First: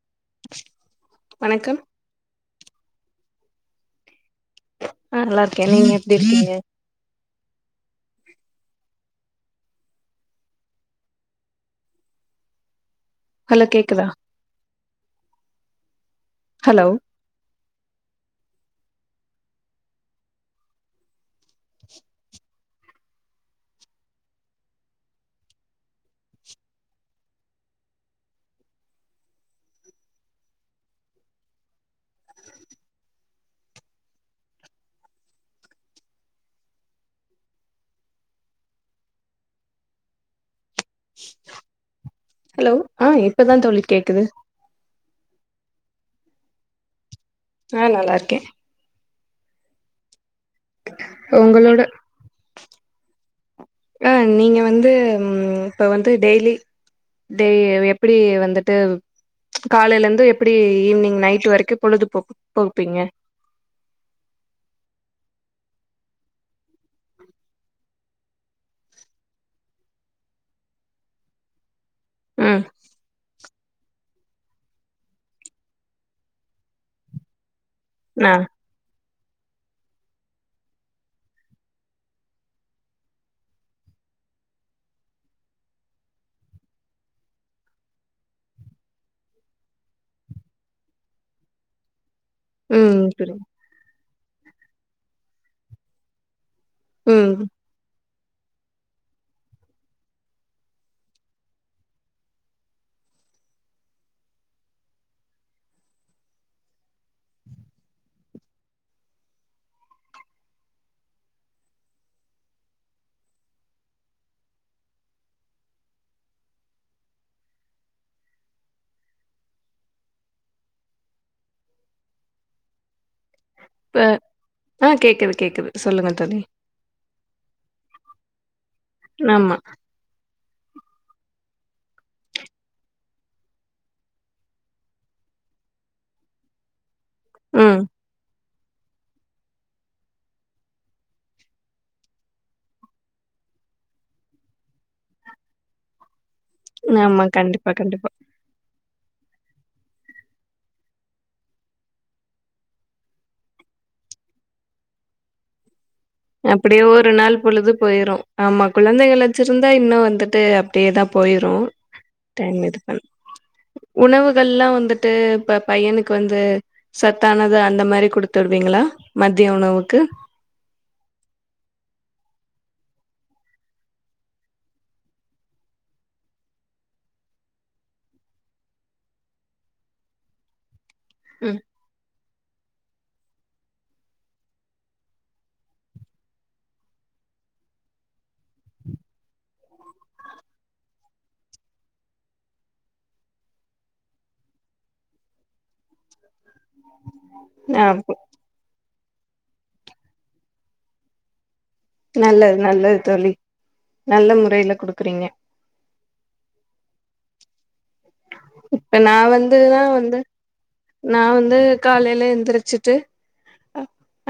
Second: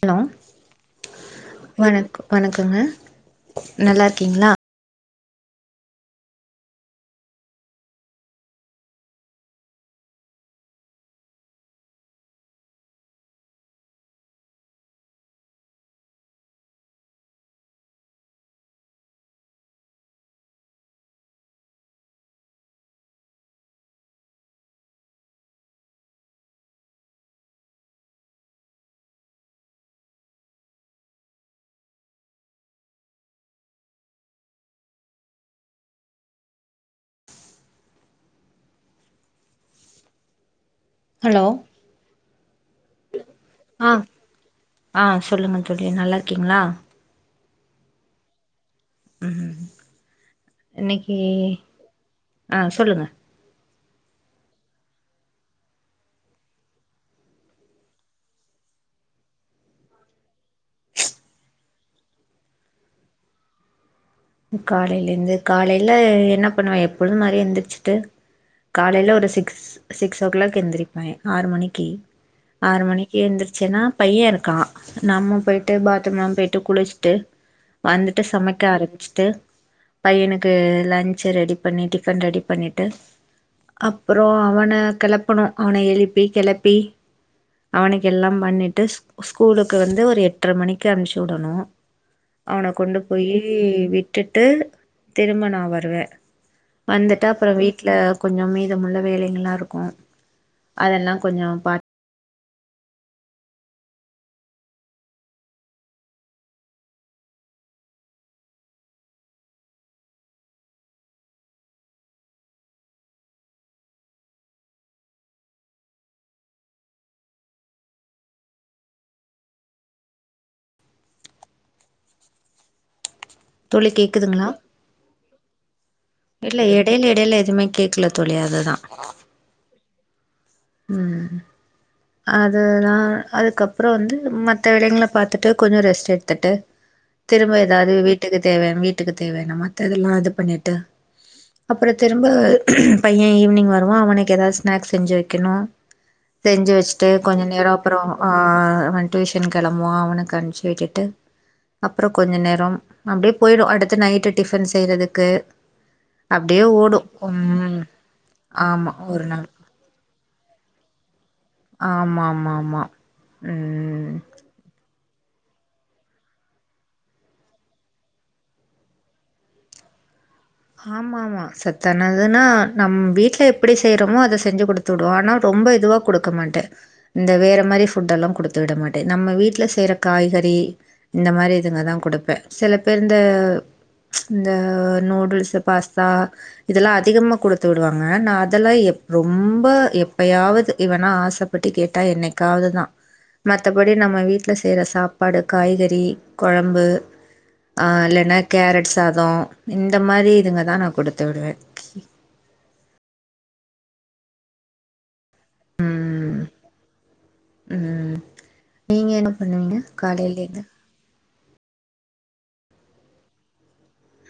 Hello வணக்கம் வணக்கோ வணக் கொங்க நல்லா இருக்கீங்களா ஆ நல்லா இருக்கே நீங்க எப்டி இருக்கீங்க ஹலோ கேக்குதா ஹலோ ஹலோ ஹலோ ஆ இப்பதா தோழி ஆ கேக்குது ஆ சொல்லுங்க தோழி நல்லா இருக்கீங்களா ஆ நல்லா இருக்கே ம் இன்னைக்கு உங்களோட ஆ சொல்லுங்க ஆ நீங்க வந்து உம் இப்ப வந்து டெய்லி டெய் எ எப்படி வந்துட்டு காலைல இருந்து எப்படி ஈவி்னிங் நைட் வரைக்கு பொழுது போக்கு போகுப்பீங்க காலைல இருந்து காலைல என்ன பண்ணுவே எப்பொழுது மாரி எந்திரிச்சுட்டு காலையில ஒரு சிக்ஸ் சிக்ஸ் ஓ கிளாக் எந்திரிப்பே ஆறு மணிக்கி ம் ஆறு மணிக்கு எந்துருச்சேன்னா பையே இருக்கா நம்ம போயிட்டு பாத்ரூம் எலாம் போயிட்டு குளிச்சிட்டு வந்துட்டு ஆ சமைக்க ஆரம்பிச்சு ட்டு பையனுகு லன்ச்சு ரெடி பண்ணி டிஃபன் ரெடி பண்ணிட்டு அவன கொண்டு ம் போயி புரியுது விட் ட்டுட்டு திரும்ப நா வருவே வந்துடா ம் அப்றோ வீட்ல கொஞ்சோ மீதமுள்ள வேலைங்களா இருக்கு அதேலா கொஞ்சோ பாத் தோழி இப்ப கேக்குதுங்ளா ஆ கேக்குது கேக்குது சொல்லுங்க தோழி இல்ல இடையில இடையில எதுவுமே கேக்கலத் தோழி அதுதா நாமா உம் அதுதா அதுக்கப்றோ வந்து மத்த வேலைங்கள பாத்தூட்டு கொஞ்சோ ரெஸ்ட் எடுத்துட்டு திரும்ப ம் ஏதாவ்து வீட்டுகு தேவயான வீட்டுக்கு தேவயான மத்ததெல்லா இது பண்ணிட்டு அப்புறோ திரும்ப பைய்யன் ஈவினிங் வருவான் அவனுக்கு எதாவது ஸ்நாக்ஸ் செஞ்சு வெக்கணு செஞ்சு வெச்சுட்டு ஆமா கொஞ்சோ நேரோ கண்டிப்பா அப்புறோ கண்டிப்பா எ வந் டியூஷன் கெளம்புவான் அவனுக்கு அனுப்புச்சு விட்டுட்டு அப்பறொ கொஞ்சொ நேரம் அப்டியே போயிடு அடுத்து நைட்டு டிஃபன் செய்யறதுக்கு அப்டியே ஓடு ஒரு நாள் பொழுது ம் போயிரு ஆமா குழந்தைகள் ஒரு நாள் வெச்சிருந்தா இன்னு வந்துட் ட்டு அப்டியேதா போயிரு ஆமா ஆமா டைம் ஆமா இதுபன் ம் உணவுகள்லா வந்துட் ட்டு இப்ப பைய்யனுக்கு வந்து சத்தானது அந்த மாரி குடுத்து விடறீங்ளா மத்திய உணவுக்கு ஆமாமா சத்தானதுனா நம் வீட்ல எப்டி செய்றமோ அத செஞ்சு குடுத்துடுவோ ஆனா ரொம்ப இதுவா குடுக்கமாட்ட இந்த வேற மாரி ஃபுட் எல்லா குடுத்து விடமாட்ட நம்ம வீட்ல செய்ற காய்கறி இந்த மாரி ம் இதுங்கதா குடுப்ப சிலப் பிறந்த ச்ச இந்த நூடுல்ஸ் இந்த பாஸ்தா இதெல்லா அதிகமா குடுத்து விடுவாங்க நா அதெல்லா எப் ரொம்ப எப்பயாவது இவனா ஆச பட்டு கேட்டா என்னைகாவதுதா மத்தபடி நம்ம வீட்ல செய்ற சாப்பாடு காய்கறி கொழம்பு எ ஆ இல்லனா கேரட் சாதோ இந்த மாரி இதுங்கதா நா குடுத்துவிடுவே நல்லது நல்லது தோழி நல்ல முறைல குடுக்கறீங்க ம் ம் இப்ப நீங்க நா என்ன பண்ணுவீங்க காலைலயிந்து து காலைல எந்திருச்சுட்டு ஹ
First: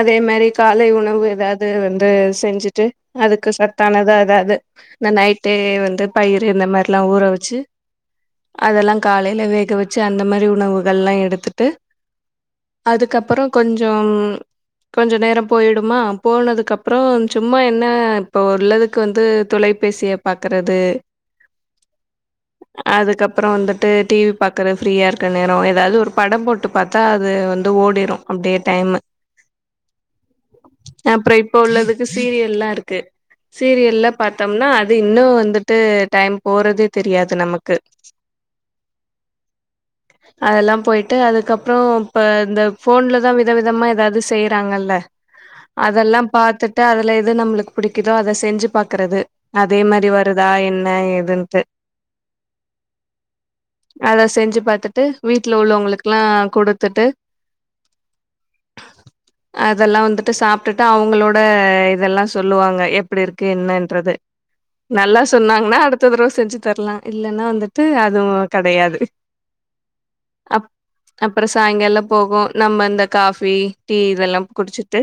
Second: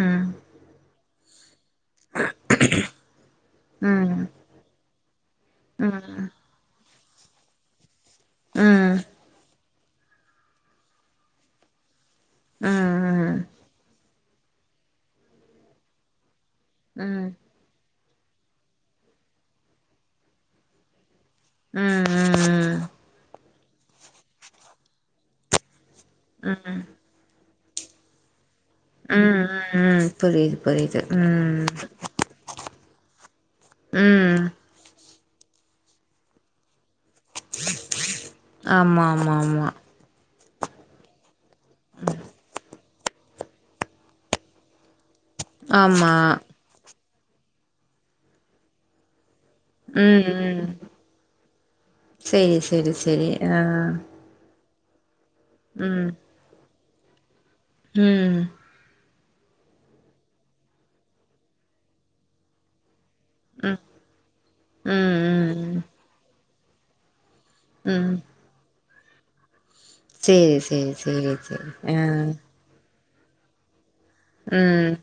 அதே ம் மாரி காலை உணவு அது வந்து செஞ்சுட்டு அதுக்கு சத்தானதா ம் எதாது இந்த நைட் டு வந்து ம் பயிர் இந்த மாரி எல்லா ஊற வெச்சு அதெல்லா ம் காலைல வேக வெ ச்சு அந்த மாரி உணவுகள் எல்லா எடுத்துட்டு ம் ம் அதுக்கப்புறோ கொஞ்சோ கொஞ்ச நேரோ போய்டுமா ம் போனதுக்கப்புறோ ம் சும்மா என்ன இப்ப உள்ளதுக்கு வந்து தொலைபேசிய பாக்குறது ம் அதுக்கப் அப்புறோ வந்துட்டு டி வி பாக்கற ஃப்ரியா இருக்கிற நேரோ எதாவது படம் ம் போட்டு ம் பாத்தா அது வந் ஓடிரு அப்டே டைமு ம். புரியுது புரியுது அப்புறோ இப்ப ம் உள்ளதுக்கு சீரியல்லா இருக்கு சீரியல்ல ம் பாத்தோம்னா அது இன்னும் வந்துட்டு டைம் போறது தெரியாது நமக்கு ஆமா ஆமா ஆமா அதெல்லாம் போயிட்டு அதுக்கப் அப்புறோ இப்போ இந்தப் ஃபோன்ல தா விதவிதமா ஏதாவது செய்யறாங்கல்ல ஆமா அதெல்லாம் பாத்துட்டு அதுல எது நம்மளுக்கு பிடிக்குதோ அத செஞ்சு பாக்குறது அதே மாரி ம் வருதா ம் என்ன எது இன்ட்டு சேரி சேரி சேரி ஆஹ் பாத்துட்டு வீட்டுல உள்ளவங்களுக்கெல்லா கொடு துத்துட்டு ஹம் அதெல்லா வந்துட்டு சாப்டுட்டு அவுங்களோட இதெல்லா சொல்லுவாங்க எப்டி இருக்கு ம் என்னான்றது நல்லா சொன்னாங்கன்னா ம் ம் அடுத்த தடவுவ செஞ்சு தரலா இல்லைன்னா வந்து ட்டு ம் அதுவும் கெடையாது சேரி அப் சேரி சேரி அப்றோ சேரி சாயங்காலோ ஆ போகோ நம்ம அந்த காஃபி டீ இதெல்லாம் ம் குடிச்சிட்டு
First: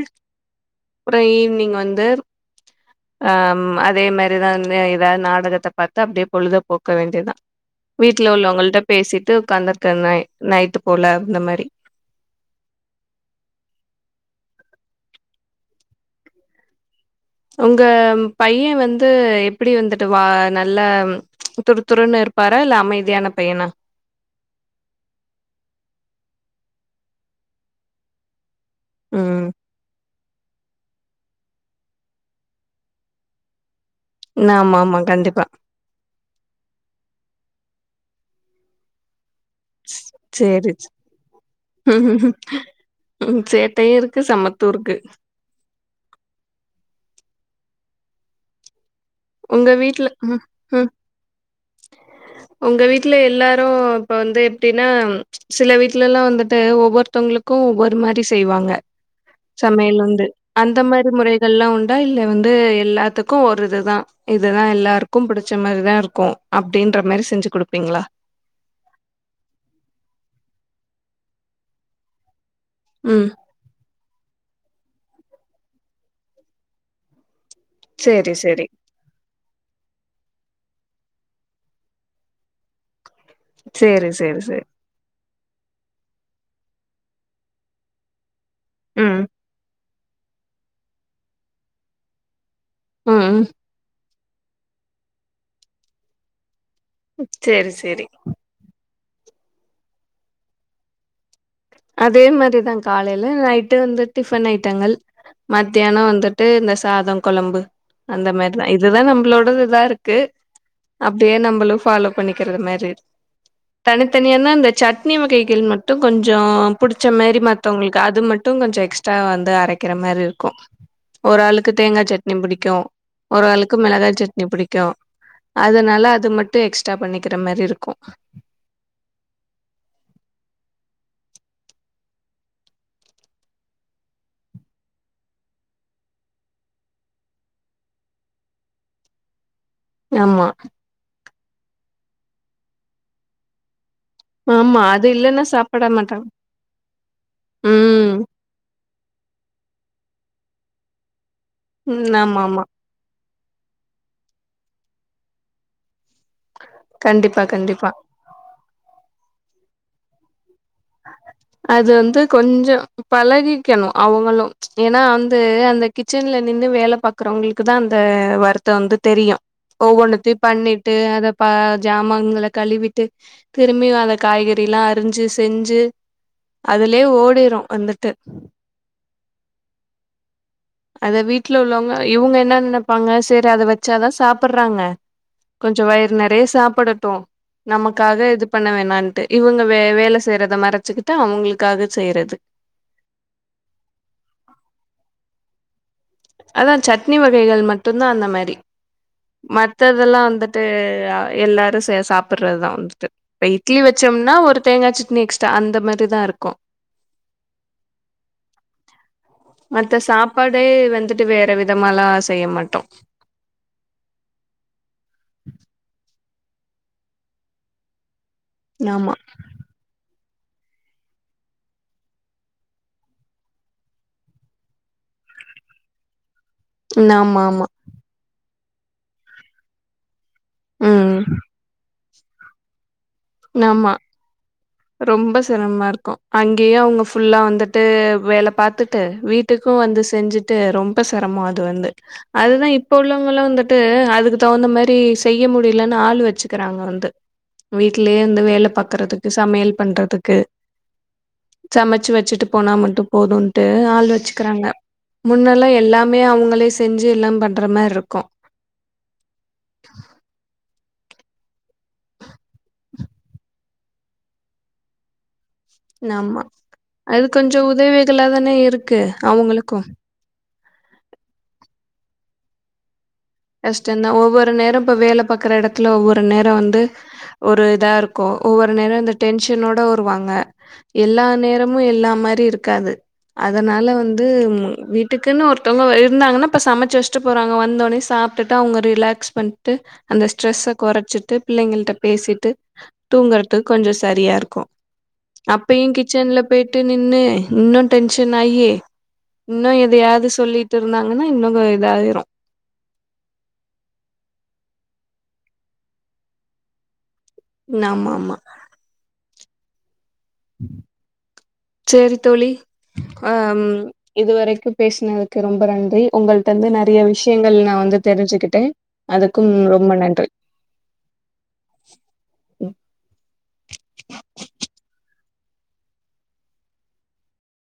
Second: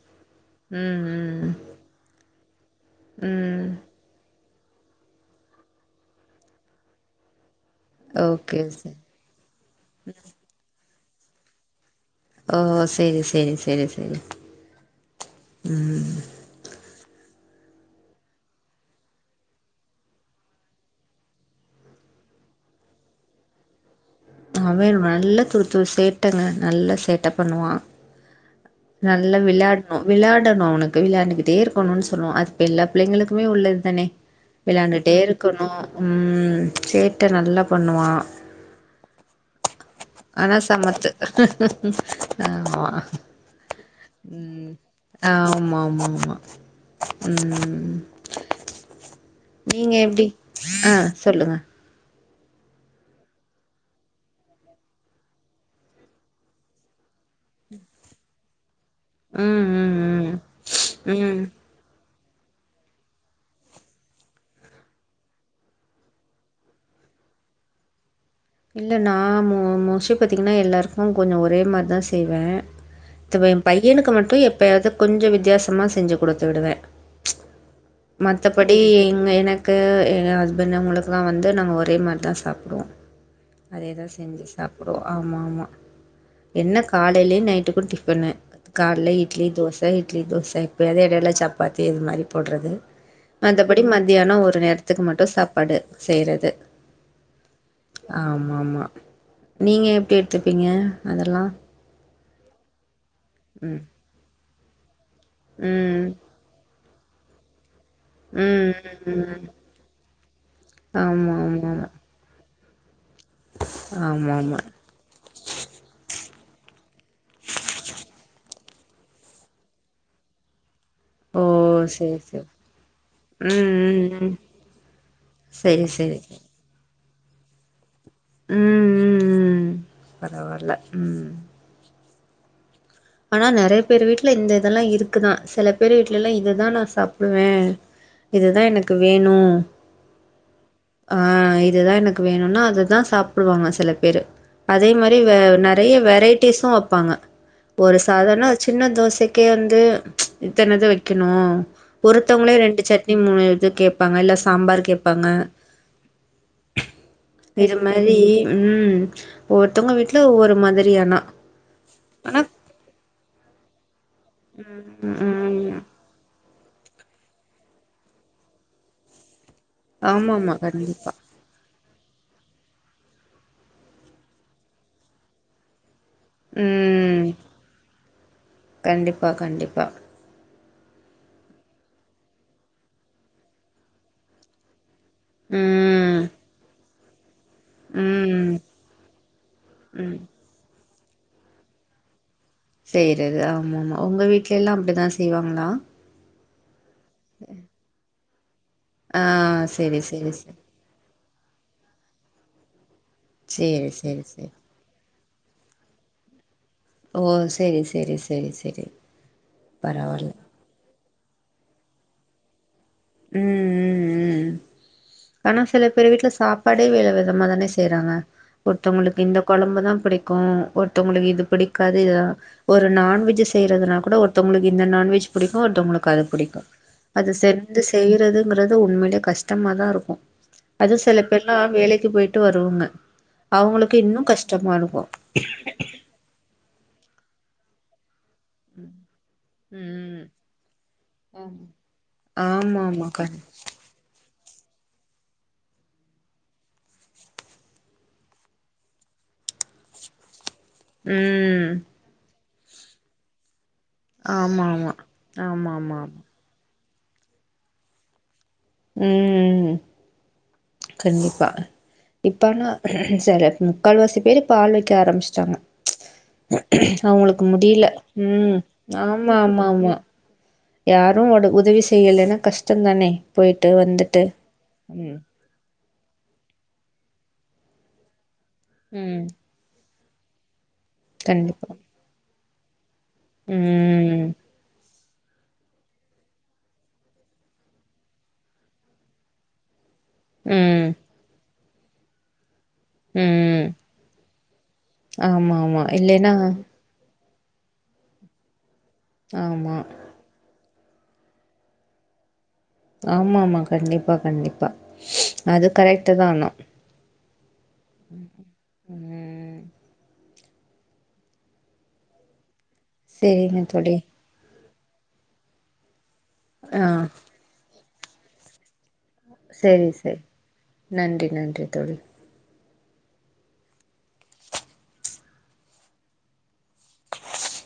அப்புறோ ம் ம் ஈவினிங் வந்து அஹம் ம் அதே மாரி அப்டிதா ஏதாவது நாடகத்த பாத்து அப்டியே பொழுத போக்க வேண்டியதுதா வீட்ல ஓகே உள்ளவங்கள்ட சார் பேசிட்டு ஒக்காந்து இருக்கேன் நைட் போல இந்த மாரி ஓ சேரி சேரி சேரி சேரி உம் உங்க பையன் வந்து எப்டி வந்துட்டு வா நல்ல துருதுருன்னு இருப்பாரா இல்ல அமைதியான பைய்யனா அவன் நல்ல துரு துரு சேட்டங்க நல்ல சேட்ட பண்ணுவான் நல்ல ம் விளையாட்ணோ விளையாடணு அவுனுக்கு விளையாண்டுக்கிட்டே இருக்கணும்னு சொல்லுவான் அது இப்போ எல்லா பிள்ளைங்களுக்குமே உள்ளது தானே ஆமா ஆமா விளையாண்டுட்டே கண்டிப்பா இருக்கணு ம் சேட்ட நல்லா பண்ணுவா ஆனா சேரி சமத்து ம் ஆமா சேட்டையு இருக்கு சமத்து ம் இருக்கு ஆமாமாமா ம் உங்க நீங்க வீட்ல எப்டி ம் ம் ஆ சொல்லுங்க உங்க வீட்ல எல்லாரூ இப்ப வந்து எப்டின்னா சில வீட்லல்லா வந்துட்டு ஒவ்வொருத்தங்களுக்கூ ஒரு மாரி செய்வாங்க ம் ம் சமையல் வந்து ம். அந்த மாரி ம். முறைகள்லா உண்டா இல்ல வந்து எல்லாத்துக்கூ ஒரு இதுதா இதுதா எல்லாருக்கூ பிடிச்ச மாரிதா இருக்கூ அப்டின்ற மாரி செஞ்சு குடுப்பீங்களா இல்ல நா மோ மோஸ்ட்லி பாத்தீங்னா எல்லாருக்கூ கொஞ்சோ ஒரே மாரிதா செய்வே ம் து எம்பையனுக்கு மட்டூ எப் பையாது கொஞ்சோ வித்தியாசமா செஞ்சு குடுத்து விடுவே சேரி சேரி மத்தபடி இங் எனக்கு தென்னவங்களுக்குலா வந்து நாங்க ஒரே மாரி தா சாப்டுவோ அதேதா சேரி சேரி செஞ்சு சேரி சாப்டுவோ ஆமாமா என்ன காலையிலயூ நைட்டுக்கூ டிஃபனு கால்ல ம் இட்லி தோஸ் ப இட்லி தோச எப்பையாத் எடைல சப்பாத்தி இது மாரி போட்றது ம் மத்தபடி மத் தியானோ ஒரு நேரத்துக்கு மட்டூ சாப்பாடு செய்றது சேரிஸ் ஆமாமா நீங்க எப்டி எடுத்துப்பீங்க அதெல்லா அதே மாறிதாங் காலைல நைட்டு ம் வந்து டிஃபனை டங்கள் மத்தியானோ ம் வந்துட்டு இந்த ஸ் சாதோ கொழம்பு அந்த மாரிதா ம் இதுதா ம் நம்மளோட இதாருக்கு அப்டியே ஆமாம் நம்மளூ ஆமாம் ஆமாம் ஃபாலோ பண்ணிக்கிறது மாரி செர் ஆமாம் தனித்தனியான இந்த ஆமாம் சட்னி வகைகள் மட்டூ கொஞ் ஜோ புடிச்ச மாாரி மத்தவங்களுக்கு அது மட் ட்டூ கொஞ்சோ எக்ஸ்ட்ரா வந்து அரைக்கிற மாரி இருக்கூ ஒரு ஆளுக்கு ஓ தேங்கா சரி சட்னி சரி பிடிக்கூ ஒரு ம் ஆளுக்கு ம் மெளகாயக்ஷ ம் சட்னி பிடிக்கூ சரி அதனால சரி அது சரி மட்டூ எக்ஸ் டா பண்ணிக்கிற மாரி இருக்கூ ம் ம் ம் பரவால்ல ம் ஆனா நிறைய பேர் வீட்டுல இந்த இதெல்லா இருக்குதா சில பேர் வீட்டுல எல்லா இதுதா நா சாப்டுவே இதுதா எனக்கு வேணு ஆமா ஆஹ் இதுதா எனக்கு வேணும்னா அததா சாப்டுவாங்க சில பேரு ஆமா அதே அது மாரி வே இல்லன்னா சாப்பிட நெறைய மாட்டாங்க வெரைட்டிஸு வைப்பாங்க ஒரு ம் சாதாரண சின்ன தோசைக்கே வந்து இத்தனைது வைக்க னு ஆமா ஒருத்தங்களே ஆமா ரெண்டு சட்னி மூணு இது கேட்பாங்க எல்லாஸ் சாம்பார் கேப்பாங்க கண்டிப்பா இது கண்டிப்பா மாரி உம் ஒவொருத்தவங்க வீட்ல ஒவ்வொரு மா அது வந்து கொஞ்ச பல [unintelligible] க்கனும் அவங்களு ஏன்னா வந்து ம் அந்த கிச்சன்ல நின்னு வேல பாக்குறவங்களுக்குதா அந்த வர்த்தந்து தெரியு ஒவ்வொன்னத்தையு ஆமாமா பண்ணிட்டு கண்டிப்பா அதை பா ஜாமங்கள கழுவிட்டு திரும்பியு அத காய்கறில்லா அறிஞ்சுஸ் செஞ்சு அதுலயே ம் ஓடிரு வந்துட்டு பா கண்டிப்பா அத வீடல உள்ளவங்க இவங்க என்ன நெனப்பாங்க சரி அத வச்சாதா சாப்டுறாங்க கொஞ்ச வயிறு ம் நெறைய சாப்ட ட்டோ நமக்காக இது ம் பண்ண வேணாம்ன்ட்டு இவங்க வே ம் வேலை செய்யறதை மறச்சுக்கிட் தா அவங்களுக்காக செய்றது செய்யறது ஆமா ஆமா உங்க வீட்ல எல்லா அப்டிதா செய்வாங்களா அதா சட் னி வகைகள் மட்டுந்தா அந்த மாரி டி ஆ மத்த செரி இதெல்லா செரி செரி வந்துட்டு அ எல்லாரு செ சாப்புறதுதா வந்துட்டு இப்ப இட்லி செரி செரி வச்சோம்னா செரி ஒரு தேங்கா சட்னி எக்ஸ் த அந்த மாரிதா இருக்கு ஓ சரி சரி சரி சரி பரவால்ல டு வேற விதமாலா செய்ய மாட்டோ உம் உம் ஆனா சில பேர் வீட்ல சாப்பாடே வித விதமா தானே செய்றாங்க ஆமா ஒர்த்தவங்களுக்கு இந்த கொழம்புதா புடி கோ ஒர்த்தவங்களுக்கு இது பிடிக்காது இதுதா ஒரு நான்வெஜ்ஜி செய்யறதுனா கூட ஒர்த்தவுங்குளுக்கு இந்த நான்வெஜ் புடிக்கோ ஒர்த்தவுங்குளுக்கு அது பிடி நா ஆமா ஆமா கிறதுங்கறது உண்மைலே கஷ்டமாதா இருக்கோ அதுவு சில ம் பேர்லா வேலை க்கு போயிட்டு வருங்க ஆமா அவுங்குளுக்கு இன்னு கஷ்டமா இருக்கு ரொம்ப சிரமா இருக்கோ அங்கேயே அவுங்க ஃபுல்லா வந்துட்டு வேல பாத்துட்டு வீட்டுக்கு வந்து ம் செஞ்சுட்டு ரொம்ப சிரமோ அது வந்து அதுதா ஆமா இப்போ ஆமா கண் உள்ளவங்கள்லா வந்துட்டு அதுக்கு தகுந்த மாரி செய்ய முடிலன்ன ஆளு வச்சுக்கிறாங்க வந்து வீடலேயே வந்து வேல பாக்கறதுக்கு சமையல் பண்றதுக்கு ம் சமைச்சு வச்சிட்டு போனா மட்டும் போதுன்னு டு ஆள் ஆமா வச்சுக்கிறாங்க ஆமா முன்னல்லா ஆமா ஆமா எல்லாமே ஆமா அவுங்களே தெஞ்சு எல்லாம் பண்ற மாரி இருக்கோ உம் கண்டிப்பா இப்பானா சில முக்கால்வாசி பேரு இப்ப ஆள் வெக்க ஆரம்பிச்சிட்டாங்க நம்ம அது கொஞ்சோ உதவிகளாதானே ம். இருக்கு அவுங்குளுக்கோ யாரோ ஒடு உதவி செய்யலனா கஷ்டோ தானே போயிட்டு கஷ்டோந்தா வந்துட்டு. ஒவ்வொரு நேரம் இப்ப ம், வேல பாக்கற எட கில ஒவ்வொரு நேரோ வந்து ஒரு இதா இருக்கோ ஒவ்வொரு நேரோ இந்த ம். டென்ஷனோட ஒ ருவாங்க எல்லா கண்டிப்பா. நேரமு எல்லா மாரி இரு காது அதனால ம், வந்து ம் வீ டுக்குன்னு ஒருத்தௌங்க ஒ இருந்தாங்கனா பா சமச்சு வெச்சுட்டு போறாங்க வந்தோனே சாப் ட்ட அவுங்க ரிலாக்ஸ் பண்ட்டு அந்த ஸ்ட்ரெஸ்ச ம், குறச்சிட்டு பிள்ளங்கள்ட்ட பேசிட்டு ம். தூங்குறதுக்கு கொஞ்சம் சரியா இருக்கும் ஆமா, ஆமா. அப்பயும் இல்லைன்னா கிச்சன்ல போயிட்டு நின்னு இன்னும் டென்ஷன் ஆயி ஆமா. இன்னும் எதையாவது சொல்லிட்டு விட்டு இருந்தாங்கன்னா இன்னும் இதாயிடும் ஆமாமா கண்டிப்பா கண்டிப்பா அது கரெக்ட தான் ஆகணும் ஆமா ஆமா ம். சரி தோழி சரிங்க ஆஹ் தோழி. இதுவரைக்கும் பேசுனதுக்கு ரொம்ப நன்றி உங்களிட்ட இருந்து நிறைய ஆ. விஷயங்கள் நான் வந்து தெரிஞ்சுக்கிட்டே அதுக்கும் சரி ரொம்ப சரி நன்றி நன்றி நன்றி தோழி ம்